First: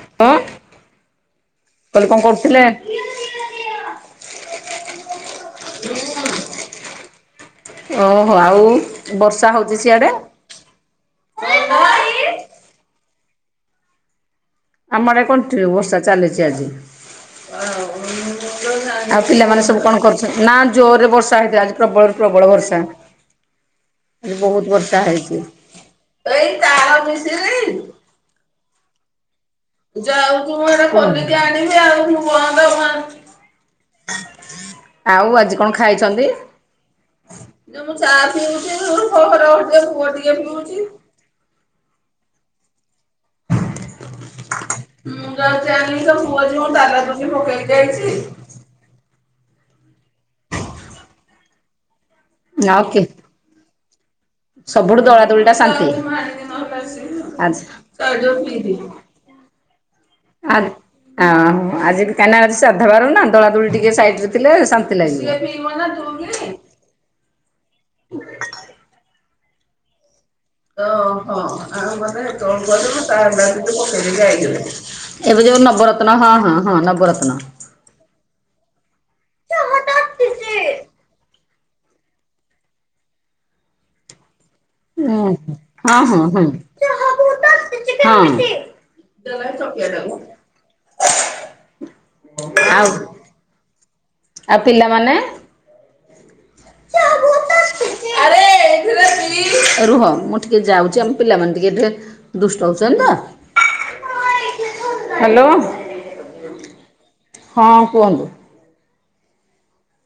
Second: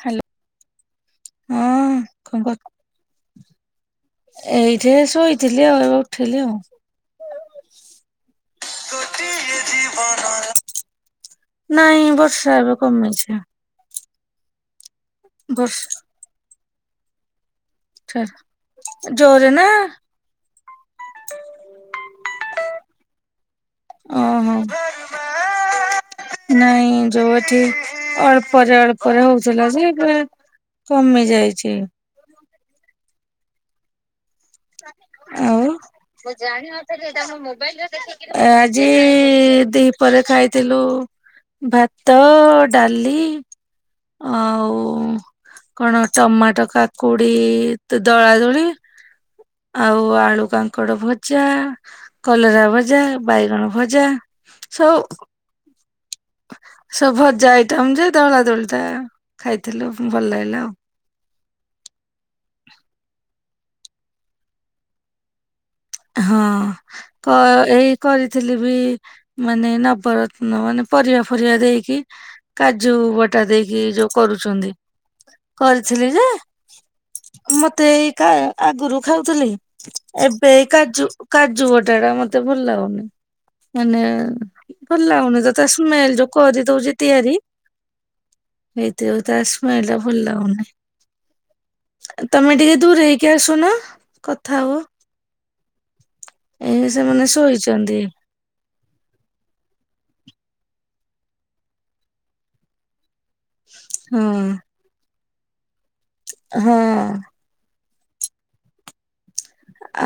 Hello ହଁ ହଁ କହିଲି କଣ କରୁଥିଲେ? କର ଏଇଠି ଶୋଇଥିଲି ଆଉ ଏ ଉଠଥିଲି ଆଉ। ଓହୋ ଆଉ ବର୍ଷା ହଉଚି ସିଆଡେ? ନାଇଁ ବର୍ଷା ଏବେ କମେଇଛି। ଆମଆଡେ କଣ୍ଟିନିଉ ବର୍ଷା ଚାଲିଚି ଆଜି। ଆଉ ଜୋରେ ନା? ପିଲାମାନେ ସବୁ କଣ କରୁ ନା ଜୋରରେ ବର୍ଷା ହେଇଥାଥିଲା ଆଜି ପ୍ରବଳରୁ ପ୍ରବଳ ବର୍ଷା। ଓହୋ। ବହୁତ ବର୍ଷା ହେଇଚି। ନାଇଁ ଯୋଉ [unintelligible] [unintelligible] ଯାଉଚି ମୁଁ ଆଡେ କମି ପନିକି ଯାଇଛି ଆଣିବି ଆଉ ମୁଁ ବନ୍ଦ କରୁଚି? ଆଉ ଆଜି କଣ ଖାଇଚନ୍ତି? [inaudible] ଆଜି ଦିପହରେ ଖାଇଥିଲୁ ଭାତ ଡାଲି ଆଉ କଣ ହ ଟମାଟୋ କାକୁଡି ଦଳା ଦଳି [inaudible] ଆଉ ଆଳୁ କାଙ୍କଡ ଭଜା କଲରା ଆଉ ଭଜା କି ବାଇଗଣ ଭଜା। ସବୁ ସବୁଠୁ ଦୋଳା ଦୋଳି ଟା ଶାନ୍ତି। ସବୁ ଭଜା ଆଇଟମ ଯେ ଦଳା ଦୋଳିଟା ଖାଇଥିଲୁ ଭଲ ଲାଗିଲା [inaudible] ଆଉ। ଓହୋ ଆଜି କାଇନା ଆଜି ସାଧାବାର ନା ଦଳା ଦୋଳି ଟିକେ ସାଇଡ ରେ ଥିଲେ ଶାନ୍ତି ଲାଗିବ। ହଁ। କ ଏଇ କରିଥିଲି ବି ମାନେ ନବର ତ୍ନ ମାନେ ପରିବା ଫରିବା ଦେଇକି କାଜୁ ବଟା ଦେଇକି ଯୋଉ କରୁଚନ୍ତି। ଏବେ ଯୋଉ ନବରତ୍ନ କରିଥିଲି ଯେ ହଁ ହଁ ହଁ ନବରତ୍ନ। ମତେ ଏଇ ଆଗରୁ ଖାଉଥିଲି। ଏବେ କାଜୁ କାଜୁ ବଟା ଟା ମତେ ଭଲ ଲାଗୁନି। ମାନେ ଭଲ ହୁଁ ଲାଗୁନି ତ ତା ହଁ ସ୍ମେଲ ହଁ ଯୋଉ ହଁ ହଁ। କରିଦଉଛି ତିଆରି। ଆଉ ଏଇତି ଯୋଗୁ ତା ସ୍ମାଇଲ ଟା ଭଲ ଲାଗୁନି। ତମେ ଟିକେ ଦୂର ହେଇକି ଆସୁନ ଆଉ କଥା ହବ। ପିଲାମାନେ? ଏଇ ସେମାନେ ଶୋଇଛନ୍ତି। ଆରେ ଏଇଥିରେ ରୁହ ମୁଁ ଟିକେ ଯାଉଛି ଆମ ପିଲାମାନେ ଟିକେ ଟିକେ ଦୁଷ୍ଟ ହଉଛନ୍ତି ତ। ହଁ। ହ୍ୟାଲୋ। ହଁ। ହଁ କୁହନ୍ତୁ।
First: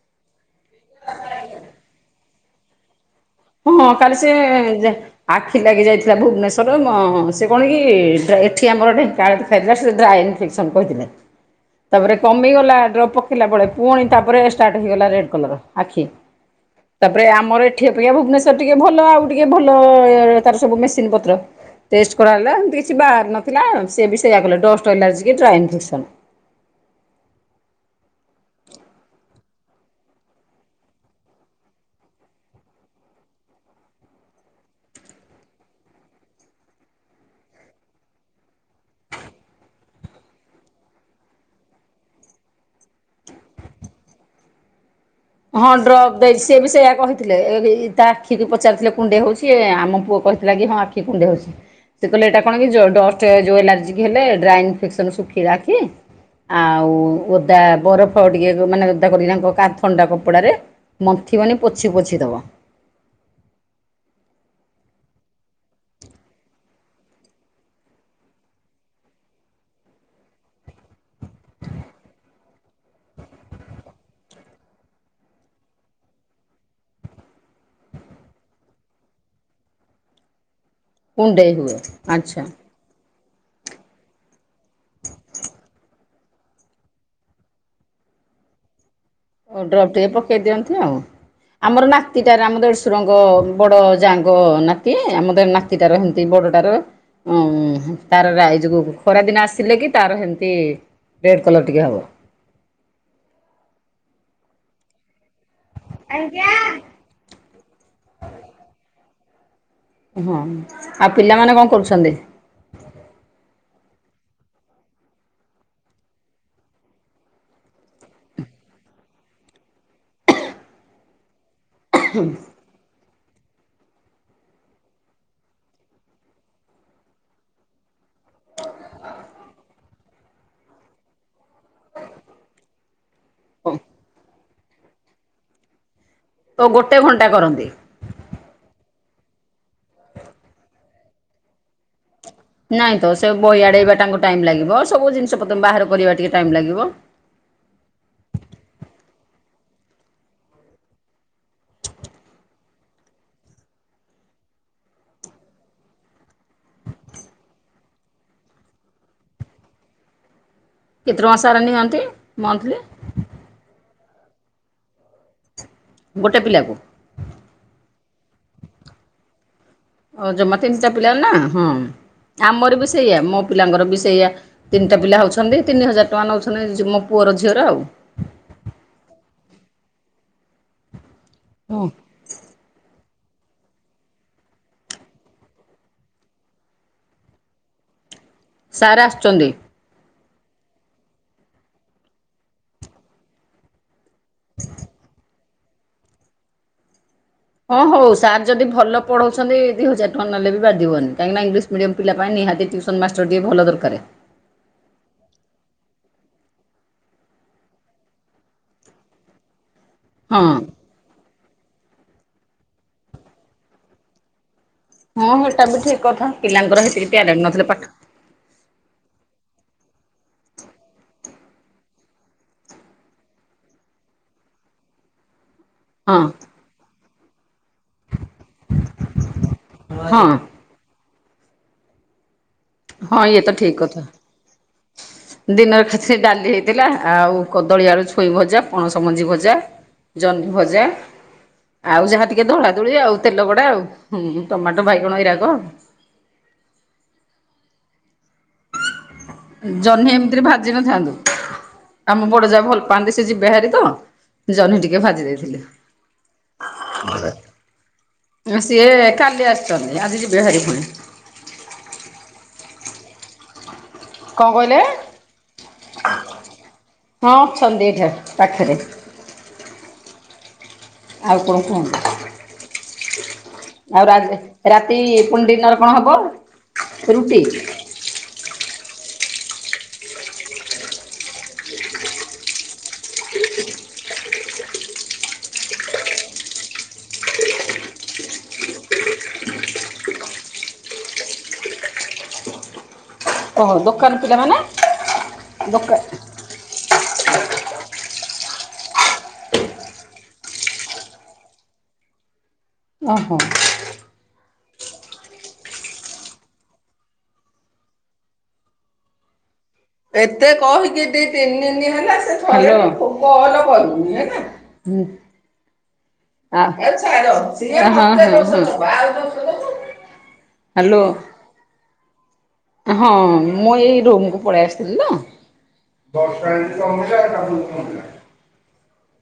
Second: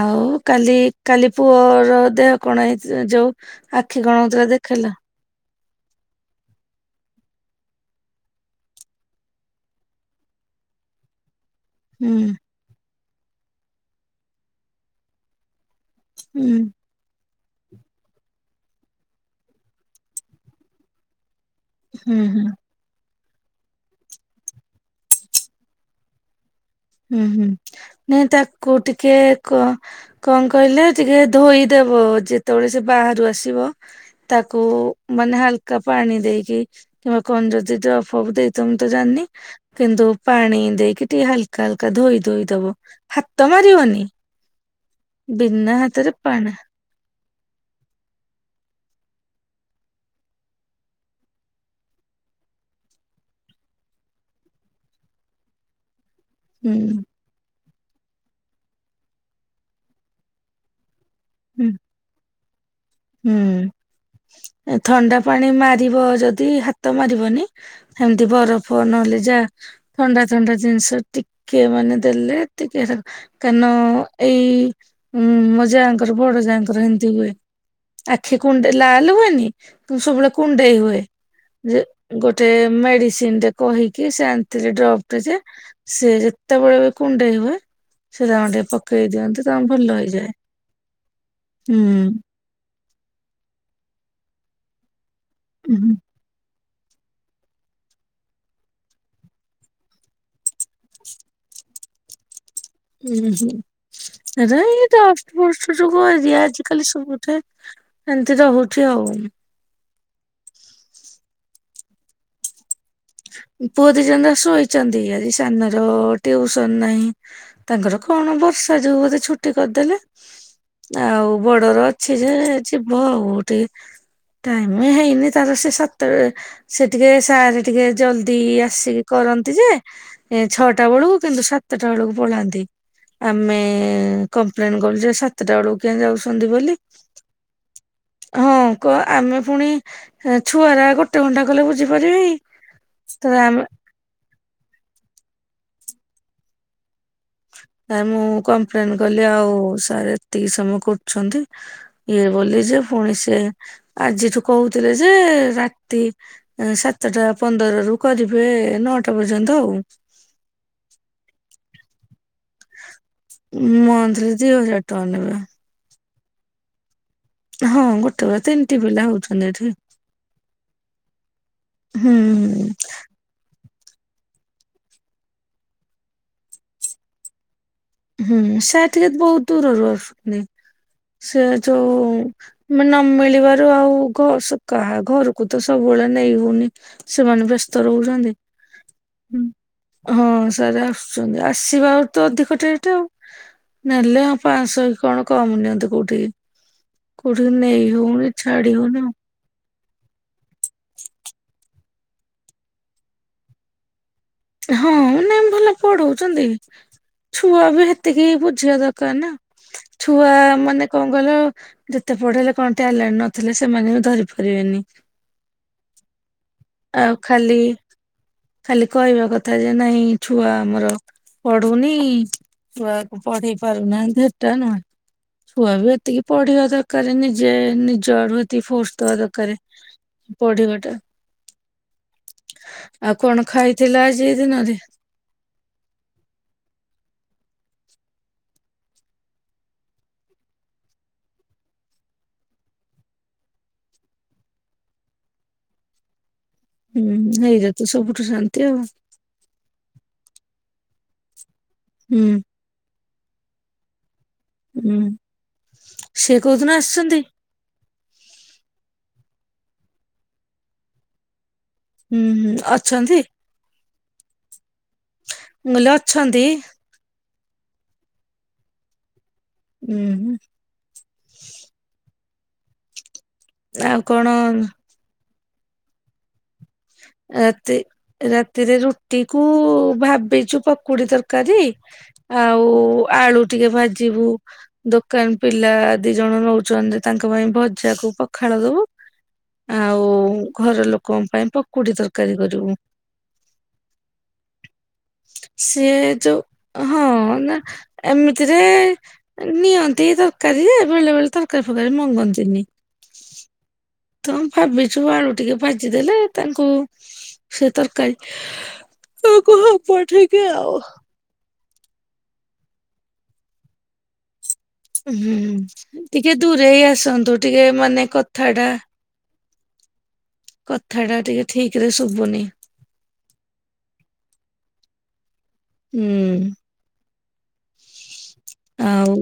ଆଉ କାଲି କାଲି ପୁଅର ଦେହ କଣ ହେଇ ଯୋଉ ହୁଁ ଆଖି କଣ କଲି ହଉଥିଲା ଦେଖେଇଲ ସିଏ ଆଖି ଲାଗି ଯାଇଥିଲା ଭୁବନେଶ୍ୱର ସେ କଣ କି ଏଠି ଆମର ଢେଙ୍କାଳ ଖାଇଥିଲା ସେ ଡ୍ରାଇନ୍ ଫ୍ରିକ। ସବୁ କହିଥିଲେ। ହୁଁ ତାପରେ କମିଗଲା ଡ୍ରପ୍ ପକେଇଲା ବେଳେ ପୁଣି ତାପରେ ଷ୍ଟାର୍ଟ ହେଇଗଲା ରେଡ୍ କଲର ଆଖି। ହୁଁ। ତାପରେ ଆମର ଏଠି ପ୍ରିୟା ଭୁବନେଶ୍ୱର ଟିକେ ଭଲ ଆଉ ଟିକେ ଭଲ ତାର ସବୁ ମେସିନ ପତ୍ର। ହୁଁ ଟେଷ୍ଟ ହୁଁ କରାଗଲା ଏମିତି କିଛି ବାହାରି ନଥିଲା ସେ ବି ସେୟଆ କଲା ଡଷ୍ଟ ଏଲାର୍ଜି କି ଡ୍ରାଏ ଇନଫେକ୍ସନ୍। ହୁଁ ହୁଁ ନାଇଁ ତାକୁ ଟିକେ କ କଣ କହିଲେ ଟିକେ ଧୋଇଦବ ଯେତେବେଳେ ସେ ବାହାରୁ ଆସିବ। ତାକୁ ମାନେ ହାଲକା ପାଣି ଦେଇକି। କିମ୍ବା କଣ ଯଦି ଟ ଅଫ ଅଫ ଦେଇଥମ ତ ଜାଣିନି କିନ୍ତୁ ପାଣି ଦେଇକି ଟିକେ ହାଲ୍ ହାଲକା ହାଲକା ଧୋଇ ଧୋଇଦବୁ ହାତ ମାରିବନି? ହଁ ବିନା ହାତରେ ଡ୍ରପ୍ ଦେଇଛି। ପାଣା ସେ ବି ସେୟା କହି ଥିଲେ ଏ ତା ଆଖିକୁ ପଚାରିଥିଲେ କୁଣ୍ଡେଇ ହଉଛି। ଏ ଆମ ପୁଅ କହିଥିଲା କି ହଁ ଆଖି କୁଣ୍ଡେଇ ହଉଛି। ସେ କହିଲେ ଏଇଟା କଣ କିଡଷ୍ଟ ଯୋଉ ଏଲାର୍ଜି ହେଲେ ଡ୍ରାଏ ଇନଫେକ୍ସନ ଶୁଖି ରହିକି ହୁଁ ଆଉ ଓଦା ବରଫ ଟିକେ ମାନେ ଓଦା କରିକିନାଙ୍କ କା ଥଣ୍ଡା କପଡାରେ ମନ୍ଥି ମନି ହୁଁ ପୋଛି ପୋଛି ଦବ। ହୁଁ ଥଣ୍ଡା ପାଣି ମାରିବ ଯଦି ହାତ ମାରିବନି। ଏମିତି ବରଫ ନହେଲେ ଯା ଥଣ୍ଡା ଥଣ୍ଡା ଜିନିଷ ଟିକେ ମାନେ ଦେଲେ ଟିକେ ହେଟା କାରଣ ଏଇ ଉ ମୋ ଯାହାଙ୍କର ବଡ ଯାହାଙ୍କର ଏମିତି ହୁଏ। ଆଖି କୁଣ୍ଡ ଲାଲ ହୁଏନି କି ସବୁବେଳେ କୁଣ୍ଡେଇ ହୁଏ। କୁଣ୍ଡେଇ ହୁଏ ଯେ ଆଚ୍ଛା। ଗୋଟେ ମେଡିସିନ୍‌ ରେ କହିକି ସେ ଡ୍ରପ୍ ଯେ। ସେ ଯେତେବେଳେ ବି କୁଣ୍ଡେଇ ହୁଏ। ସେ ତାଙ୍କୁ ଟିକେ ପକେଇ ଦିଅନ୍ତି। ଓ ତାଙ୍କୁ ଭଲ ଡ୍ରପ୍ ଟିକେ ହେଇଯାଏ ପକେଇ ଦିଅନ୍ତିୁ। ଆଉ ହୁଁ। ଆମର ନାତିଟାରେ ଆମ ଦେଡୁସ ରଙ୍ଗ ବଡ ଯାଙ୍ଗ ନାତି ଆମ ତ ହୁଁ ନାତି ତାର ହେମିତି। ବଡଟାର ଉ ତାର ଯ ଖରାଦିନ ଆସିଲେ କି ତାର ସେମିତି ରେଡ଼୍ କଲର୍ ଟିକେ ହବ। ଉଁ ହୁଁ ଏଇଟା ନଷ୍ଟ ବଷ୍ଟ ଯୁଗ ଆଜିକାଲି ସବୁ ରେ ଏମିତି ରହୁଛି ଆଉ। ହଁ ଆଉ ପିଲାମାନେ କଣ କରୁଛନ୍ତି? ପୁଅ ଦି ଜଣ ଯାକ ଶୋଇଛନ୍ତି। ଆଜି ସାନର ଟିଉସନ ନାହିଁ। ତାଙ୍କର କଣ ବର୍ଷା ଯୋଗୁ ବୋଧେ ଛୁଟି କରିଦେଲେ। ଆଉ ବଡର ସେ ଯେ ଅଛି ବଉ ଟେ ଟାଇମ୍ ହେଇନି ତାର ସେ ସତରେ ସେ ଟିକେ ସାରେ ଟିକେ ଜଲ୍ଦି ଆସିକି କରନ୍ତି ଯେ ଏ ଛଅଟା ବେଳକୁ କିନ୍ତୁ ସାତଟା ବେଳକୁ ପଳାନ୍ତି। ଆମେ କମ୍ପ୍ଲେନ କଲୁ ଯେ ସାତଟା ବେଳକୁ କିଆଁ ଯାଉଛନ୍ତି ଓ ବୋଲି। ଗୋଟେ ଘଣ୍ଟା କରନ୍ତି। ହଁ କୁହ ଆମେ ଫୁଣି ଛୁଆଗୁରା ଗୋଟେ ଘଣ୍ଟା କଲେ ବୁଝିପାରିବେ କି ନାଇଁ ତ ସେ ବହି ଆଡେଇବା ତାଙ୍କୁ ଟାଇମ୍ ଲାଗିବ। ସବୁ ଜିନିଷ ପତ୍ର ବାହାର କରିବା ଟିକେ ଟାଇମ୍ ଲାଗିବ। ନାଇଁ ମୁଁ କମ୍ପ୍ଲେନ କଲି ଆଉ ସାର୍ ଏତିକି ସମୟ କରୁଛନ୍ତି। ଇଏ ବୋଲି ଯେ ପୁଣି ସେ ଆଜିଠୁ କହୁଥିଲେ ଯେ ରାତି ସାତଟା ପନ୍ଦର ରୁ କରିବେ ନଅଟା ପର୍ଯ୍ୟନ୍ତ ଆଉ। କେତେ ଟଙ୍କା ସାର ନିଅନ୍ତି? ମନ୍ଥଲି। ମନ୍ଥଲି ଦି ହଜାର ଟଙ୍କା ନେବେ। ଗୋଟେ ପିଲାକୁ? ହଁ ଗୋଟେ ବେଳେ ତିନିଟି ପିଲା ହଉଛନ୍ତି ଏଠି- ଓ ଜମା ତିନିଟା ପିଲା ନା ହଁ ହୁଁ ଆମର ବି ସେଇଆ ମୋ ପିଲାଙ୍କର ବି ସେଇଆ ତିନିଟା ପିଲା ହେଉଛନ୍ତି। ତିନି ହଜାର ଟଙ୍କା ନେଉଛନ୍ତି ମୋ ପୁଅର ଝିଅର ଆଉ ହୁଁ ସାର ଟିକେ ବହୁତ ଦୂରରୁ ଆସୁଛନ୍ତି। ସେ ହଁ। ଯୋଉ- ନ ମିିଳିବାରୁ ଆଉ ଘର କାହା ଘରକୁ ତ ସବୁବେଳେ ନେଇ ହଉନି। ସେମାନେ ବ୍ୟସ୍ତ ରହୁଛନ୍ତି। ସାର୍ ଆସୁଛନ୍ତି? ହଁ ସାର୍ ଆସୁଛନ୍ତି। ଆସିବା ଆ ତ ଅଧିକଟେ ଉ ନେଲେ ଅ ପାଁଶହ କଣ କମ ନିଅନ୍ତୁ କୋଉଠିକି କୋଉଠିକି ନେଇ ହଉନି ଛାଡ଼ି ହଉନି। ଦି ହଜ ଟଙ୍କା ନେଲେ ବି ବାଧିବନି କହିଁକିନା ଇଂଲିଶ ମିଡିୟମ ପିଲା ପାଇଁ ନିହାତି ଟ୍ୟୁସନ ମାଷ୍ଟର ଟିଏ ଭଲ ଦରକାର। ହଁ ନାଇଁ ଭଲ ପଢଉଛନ୍ତି। ଛୁଆ ବି ହେତିକି ବୁଝିବା ଦରକାର ନା- ଛୁଆ ହଁ। ମାନେ କଣ କହିଲ ଯେତେ ପଢେଇଲେ କଣ ଟ୍ୟାଲେଣ୍ଟ ନଥିଲେ ସେମାନେ ବି ଧରି ପାରିବେନି। ହଁ ସେଇଟା ବି ଠିକ କଥା ପିଲାଙ୍କର ହେତିକି ଆଉ ଟ୍ୟାଲେଣ୍ଟ ଖାଲି ନଥିଲେ ପାଠ - ଖାଲି କହିବା କଥା ଯେ ନାଇଁ ଛୁଆ ଆମର ପଢୁନି ଛୁଆକୁ ପଢେଇ ପାରୁନାହାନ୍ତି ଏଟା ନୁହେଁ। ଛୁଆ ବି ହଁ ଏତିକି ପଢିବା ଦରକାର ନିଜେ ନିଜ ଆଡୁ ଏତିକି ଫୋର୍ସ ଦବା ଦରକାରେ। ହଁ। ପଢି ବାଟା ଆଉ ହଁ ଇଏ କଣ ତ ଠିକ୍ କଥା। ଖାଇଥିଲା ଆଜି ଏ ଦିନରେ ଦିନରେ ଖାଲି ସେହି ଡାଲି ହେଇଥିଲା ଆଉ କଦଳୀ ଆଳୁ ଛୁଇ ଭଜା ପଣସ ମଞ୍ଜି ଭଜା ଜହ୍ନି ଭଜା ଆଉ ଯାହା ଟିକେ ଦଳା ଦଳି ଆଉ ତେଲ ଗଡା ଆଉ ଟମାଟୋ ବାଇଗଣ ଏଇରାକ ହୁଁ ହେଇରା ତ ସବୁ ଖାନ୍ତି ଆଉ। ଜହ୍ନି ଏମିତିରେ ଭାଜି ନଥାନ୍ତୁ ହୁଁ ଆମ ବଡ ଯା ଭଲ ପାଆନ୍ତି। ସେ ଯିବେ ହାରି ତ ଜହ୍ନି ହୁଁ ଟିକେ ଭାଜି ଦେଇଥିଲି। ସିଏ କୋଉଦିନ ଆସିଛନ୍ତି ସିଏ କାଲି ଆସିଛନ୍ତି। ଆଜି ଯିବେ ଭାରି ଫୁଣି। ହୁଁ ହୁଁ ଅଛନ୍ତି? କଣ କହିଲେ? ମୁଁ କଇଲି ଅଛନ୍ତି? ହଁ ଅଛନ୍ତି ଏଇଠା ପାଖରେ। ଉଁ ହୁଁ! ଆଉ କଣ କୁହନ୍ତୁ ଆଉ ରା ତି ପୁଡି ତା ର କଣ ହବ? [unintelligible] ରୁଟି ରାତି ରାତିରେ ରୁଟି କୁ ଭାବିଛୁ ପକୁଡି ତରକାରୀ ଆଉ ଆଳୁ ଟିକେ ଭାଜିବୁ! ଦୋକାନ ପିଲା ଦି ଜଣ ନଉଛନ୍ତି ତାଙ୍କ ପାଇଁ ଭଜାକୁ ପଖାଳ ଦବୁ! ଆଉ ଘର ଲୋକଙ୍କ ପାଇଁ ପକୁଡି ତରକାରୀ କରିବୁ! ଓହୋ ଦୋକାନ ପିଲାମାନେ ସିଏ ଦୋକାନ ଯୋଉ ହଁ ନା ଏମିତିରେ ନିଅନ୍ତି ଏ ତରକାରୀ ବେଲେ ବେଳେ ତରକାରୀ ଫର କାରି ମଗନ୍ତିନି। ଓହୋ। ତ ଭାବିଛୁ ଆଳୁ ଟିକେ ଭାଜିଦେଲେ ତାଙ୍କୁ ସେ ତରକାରୀ ତୁ କୁହ। ଏତେ କହିକି ଦି ତିନିିନି ହେଲା ସେଭଲ କଲକରୁନି ହେଲା। ହୁଁ ଟିକେ ଦୂରେଇ ଆଉ ଛାଡ ଆସନ୍ତୁ ଟିକେ ସିଏ ମାନେ ମତେ ଦୋଷ କଥା ଟା ଦବ ଆଉ ଦୋଷ ଦବ। ହ୍ୟାଲୋ କଥା ଟା ଟିକେ ଠିକ ରେ ଶୁଭୁନି। ହଁ ମୁଁ ଏଇ ରୋମକୁୁ ପଳେଇ ଆସିଥିଲି ତ [unintelligible] ହୁଁ ଆଉ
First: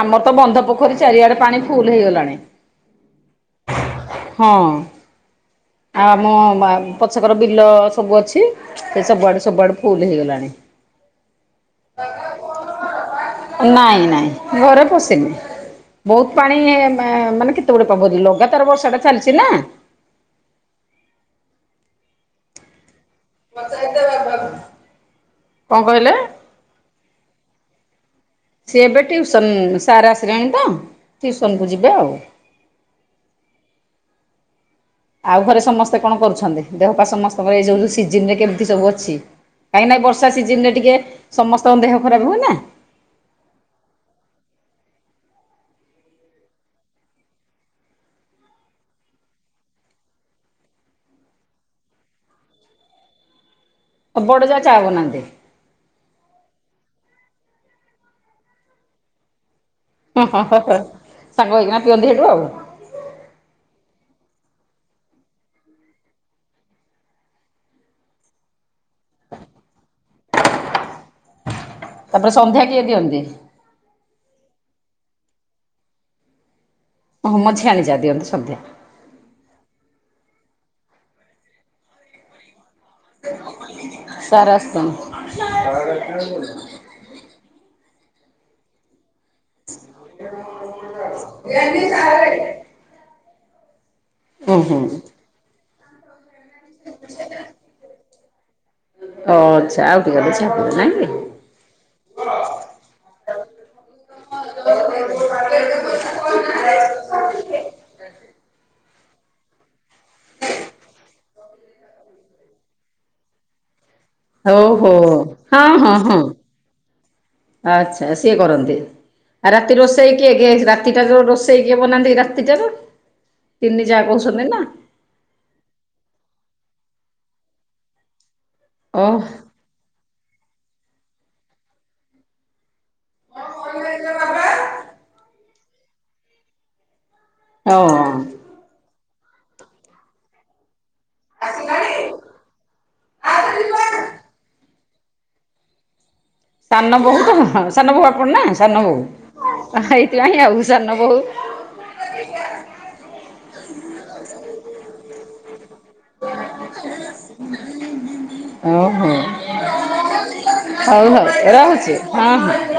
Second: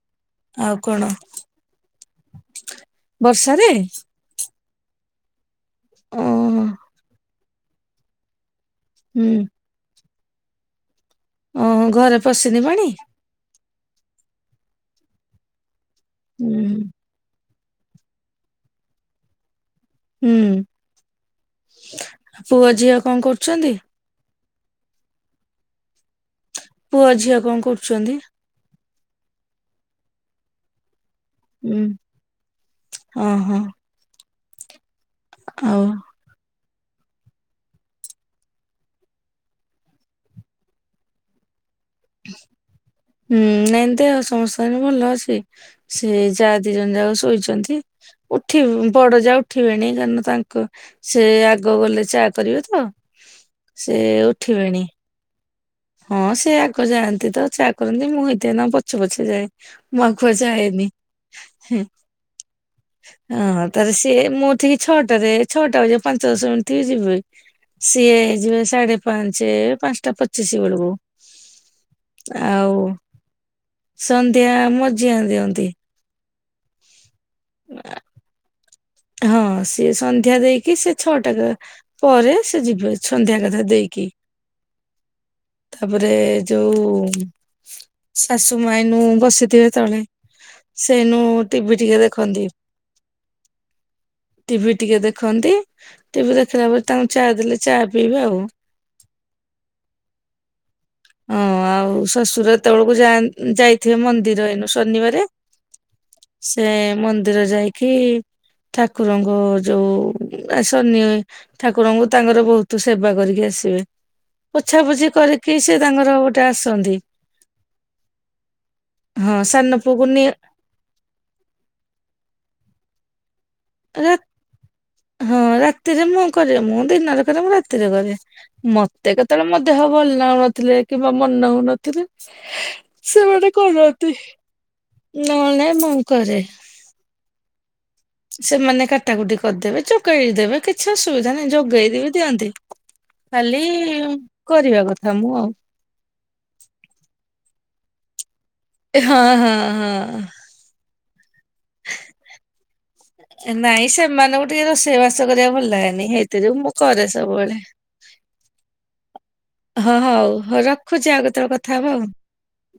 ଆମର ତ ବନ୍ଧ ଆଉ ପୋଖରୀ କଣ ଚାରିଆଡେ ପାଣି ଫୁଲ ହେଇଗଲାଣି। [unintelligible] ହଁ। ଓ ଆଉ ଆମ ପଛକର ବିଲ ସବୁ ଅଛି ସେ ହୁଁ ସବୁଆଡୁ ସବୁଆଡୁ ଫୁଲ ହେଇଗଲାଣି। ଓହୋ ଘରେ ପଶିନି ପାଣି। ନାଇଁ ନାଇଁ ଘରେ ପଶିନି। ବହୁତ ପାଣି ହୁଁ ମାନେ କେତେ ଗୁଡେ ପବଦି ଲଗାତାର ବର୍ଷା ଟା ଚାଲିଛି ନା। ହୁଁ ପୁଅ ଝିଅ କଣ କରୁଛନ୍ତି? କଣ କହିଲେ? ପୁଅ ଝିଅ କଣ କରୁଛନ୍ତି? ସିଏ ଏବେ ଟିଉସନ ସାର୍ ଆସିଲାଣି ତ ଟ୍ୟୁଉସନକୁୁ ଯିବେ ଆଉ। ହଁ ହଁ। ଆଉ ଘରେ ସମସ୍ତେ କଣ କରୁଛନ୍ତି ଦେହ ପା ସମସ୍ତଙ୍କର ଏଇ ଯୋଉ ସିଜିନ ରେ କେମିତି ସବୁ ଅଛି? କାହିଁକି ନା ବର୍ଷା ସିଜିନ ରେ ଟିକେ ସମସ୍ତଙ୍କ ଦେହ ଖରାପ ହୁଏ ନା। ହୁଁ ନାଇଁତି ଆଉ ସମସ୍ତ ଦିନ ଭଲ ଅଛି। ସେ ଯା ଦି ଜଣ ଯାକ ଶୋଇଛନ୍ତି। ଉଠିବ ବଡ ଯା ଉଠିବେନି କାରଣ ତାଙ୍କ ସେ ଆଗ ଗଲେ ଚା କରିବେ ତ ସେ ସବୁଆଡେ ଯା ଚା ଉଠିବେଣି। ବନାନ୍ତି। ହଁ ସେ ଆଗ ଜାଣନ୍ତି ତ ଚାହା କରନ୍ତି ମୁଁ ହେଇଥି ନ ପଛେ ପଛେ ଯାଏ। ମୁଁ ହଁ ହଁ ହଁ ହଁ ଆଖୁଆଜାଏନି। ସାଙ୍ଗ ହେଇକିନା ପିଅନ୍ତି ସେଇଠୁ ଆଉ। ହଁ ତାଲେ ସିଏ ମୁଁ ଠିକି ଛଅଟାରେ ଛଅଟା ବାଜିପାଞ୍ଚ ଦଶ ମିନିଟ ଥିବଯିବି। ସିଏ ହେଇଯିବେ ସାଢେ ପାଞ୍ଚ ପାଞ୍ଚଟା ପ ସିସି ବେଳକୁ ତାପରେ ସନ୍ଧ୍ୟା ଆଉ କିଏ ଦିଅନ୍ତି? ସନ୍ଧ୍ୟା ମଝିଆଁ ଦିଅନ୍ତି। ଓହୋ ମଝି ଆ, ଆଣିଯା ଦିଅନ୍ତୁ ସନ୍ଧ୍ୟା। ହଁ ସିଏ ସନ୍ଧ୍ୟା ଦେଇକି ସେ ଛଅଟା ପରେ ସେ ଯିବେ। ସନ୍ଧ୍ୟା କଥା ଦେଇକି ସାର୍ ଆସିଛନ୍ତି। ତାପରେ ଯୋଉ ଶାଶୁ ମାଇ ନୁ ବସିଥିବେ ତଳେ ସେଇନୁ ଟିଭି ଟିକେ ଦେଖନ୍ତି। ଟିଭିି ଓହୋ। ଟିକେ ଦେଖନ୍ତି ଟିଭିି ଦେଖିଲା ପରେ ତାଙ୍କୁ ଚା ଦେଲେ ଚା ପିଇବେ ଆଉ। ଓ ଚା ଆଉ ଟିକେ ବ ଛାପ ନାଇଁ କି? ହଁ ଆଉ ଶ୍ୱଶୁର ଏତେବେଳକୁ ଜାଁନ୍ ଯାଇଥିବେ ମନ୍ଦିର ଏଇନୁ ଶନିବାରେ [unintelligible] ସେ ମନ୍ଦିର ଯାଇକି ଠାକୁରଙ୍କୁ ଯୋଉ ବା ସନି ଠାକୁରଙ୍କୁ ତାଙ୍କର ବହୁତ ସେବା କରିକି ଆସିବେ। ହଉ ହଉ ପୋଛାପୋଛି କରିକି ହଁ ସେ ହଁ ତାଙ୍କର ହଁ। ଗୋଟେ ଆସନ୍ତି। ଆଚ୍ଛା ସିଏ କରନ୍ତି ହଁ ଆଉ ରାତି ସାନ ପୁଅକୁ ରୋଷେଇ କିଏ ନିଏ କିଏ ରା ରାତିଟାରୁ ରୋଷେଇ କିଏ ବନାନ୍ତି ରାତିଟାରୁ ତିନି ଯା ରା କହୁଛନ୍ତି ନା। ହଁ ରାତିରେ ମୁଁ କରେ ମୁଁ ଦିନରେ କରେ ମୁଁ ରାତିରେ କରେ ମତେ ଓହ କେତେବେଳେ ମ ଦେହ ଭଲ ନଉନଥିଲେ କିମ୍ବା ମନ ହଉନଥିଲେ ସେମାନେ କରନ୍ତି ନଲେ ନାଇଁ ମୁଁ କରେ। ଅ। ସେମାନେ କାଟାକୁଟି କରିଦେବେ ଚକେଇଳି ଦେବେ କି କିଛି ଅସୁବିଧା ନାହିଁ ଯୋଗେଇଦବ ଦିଅନ୍ତି। ଖାଲି କରିବା କଥା ମୁଁ ଆଉ। ସାନ ବୋହୂ ତ ସାନ ବୋହୂ ଆପଣ ନା ସାନ ହଁ ହଁ ବୋହୂ ଏଇଥିପାଇଁ ଆଉ ହଁ। ସାନ ବୋହୂ [unintelligible] ନାଇଁ ସେମାନଙ୍କୁ ଟିକେ ରୋଷେଇବାସ କରିବା ଭଲ ଲାଗେ। ନି ହେଇଥିଯୋଗୁ ମୁଁ କରେ ସବୁବେଳେ। ଓହୋ ହଁ ହଉ ହଉ ରଖୁଛି ଆଉ ହଉ କେତେବେଳେ କଥା ହବା ରହୁଛି ଆଉ। ହଁ ହଁ।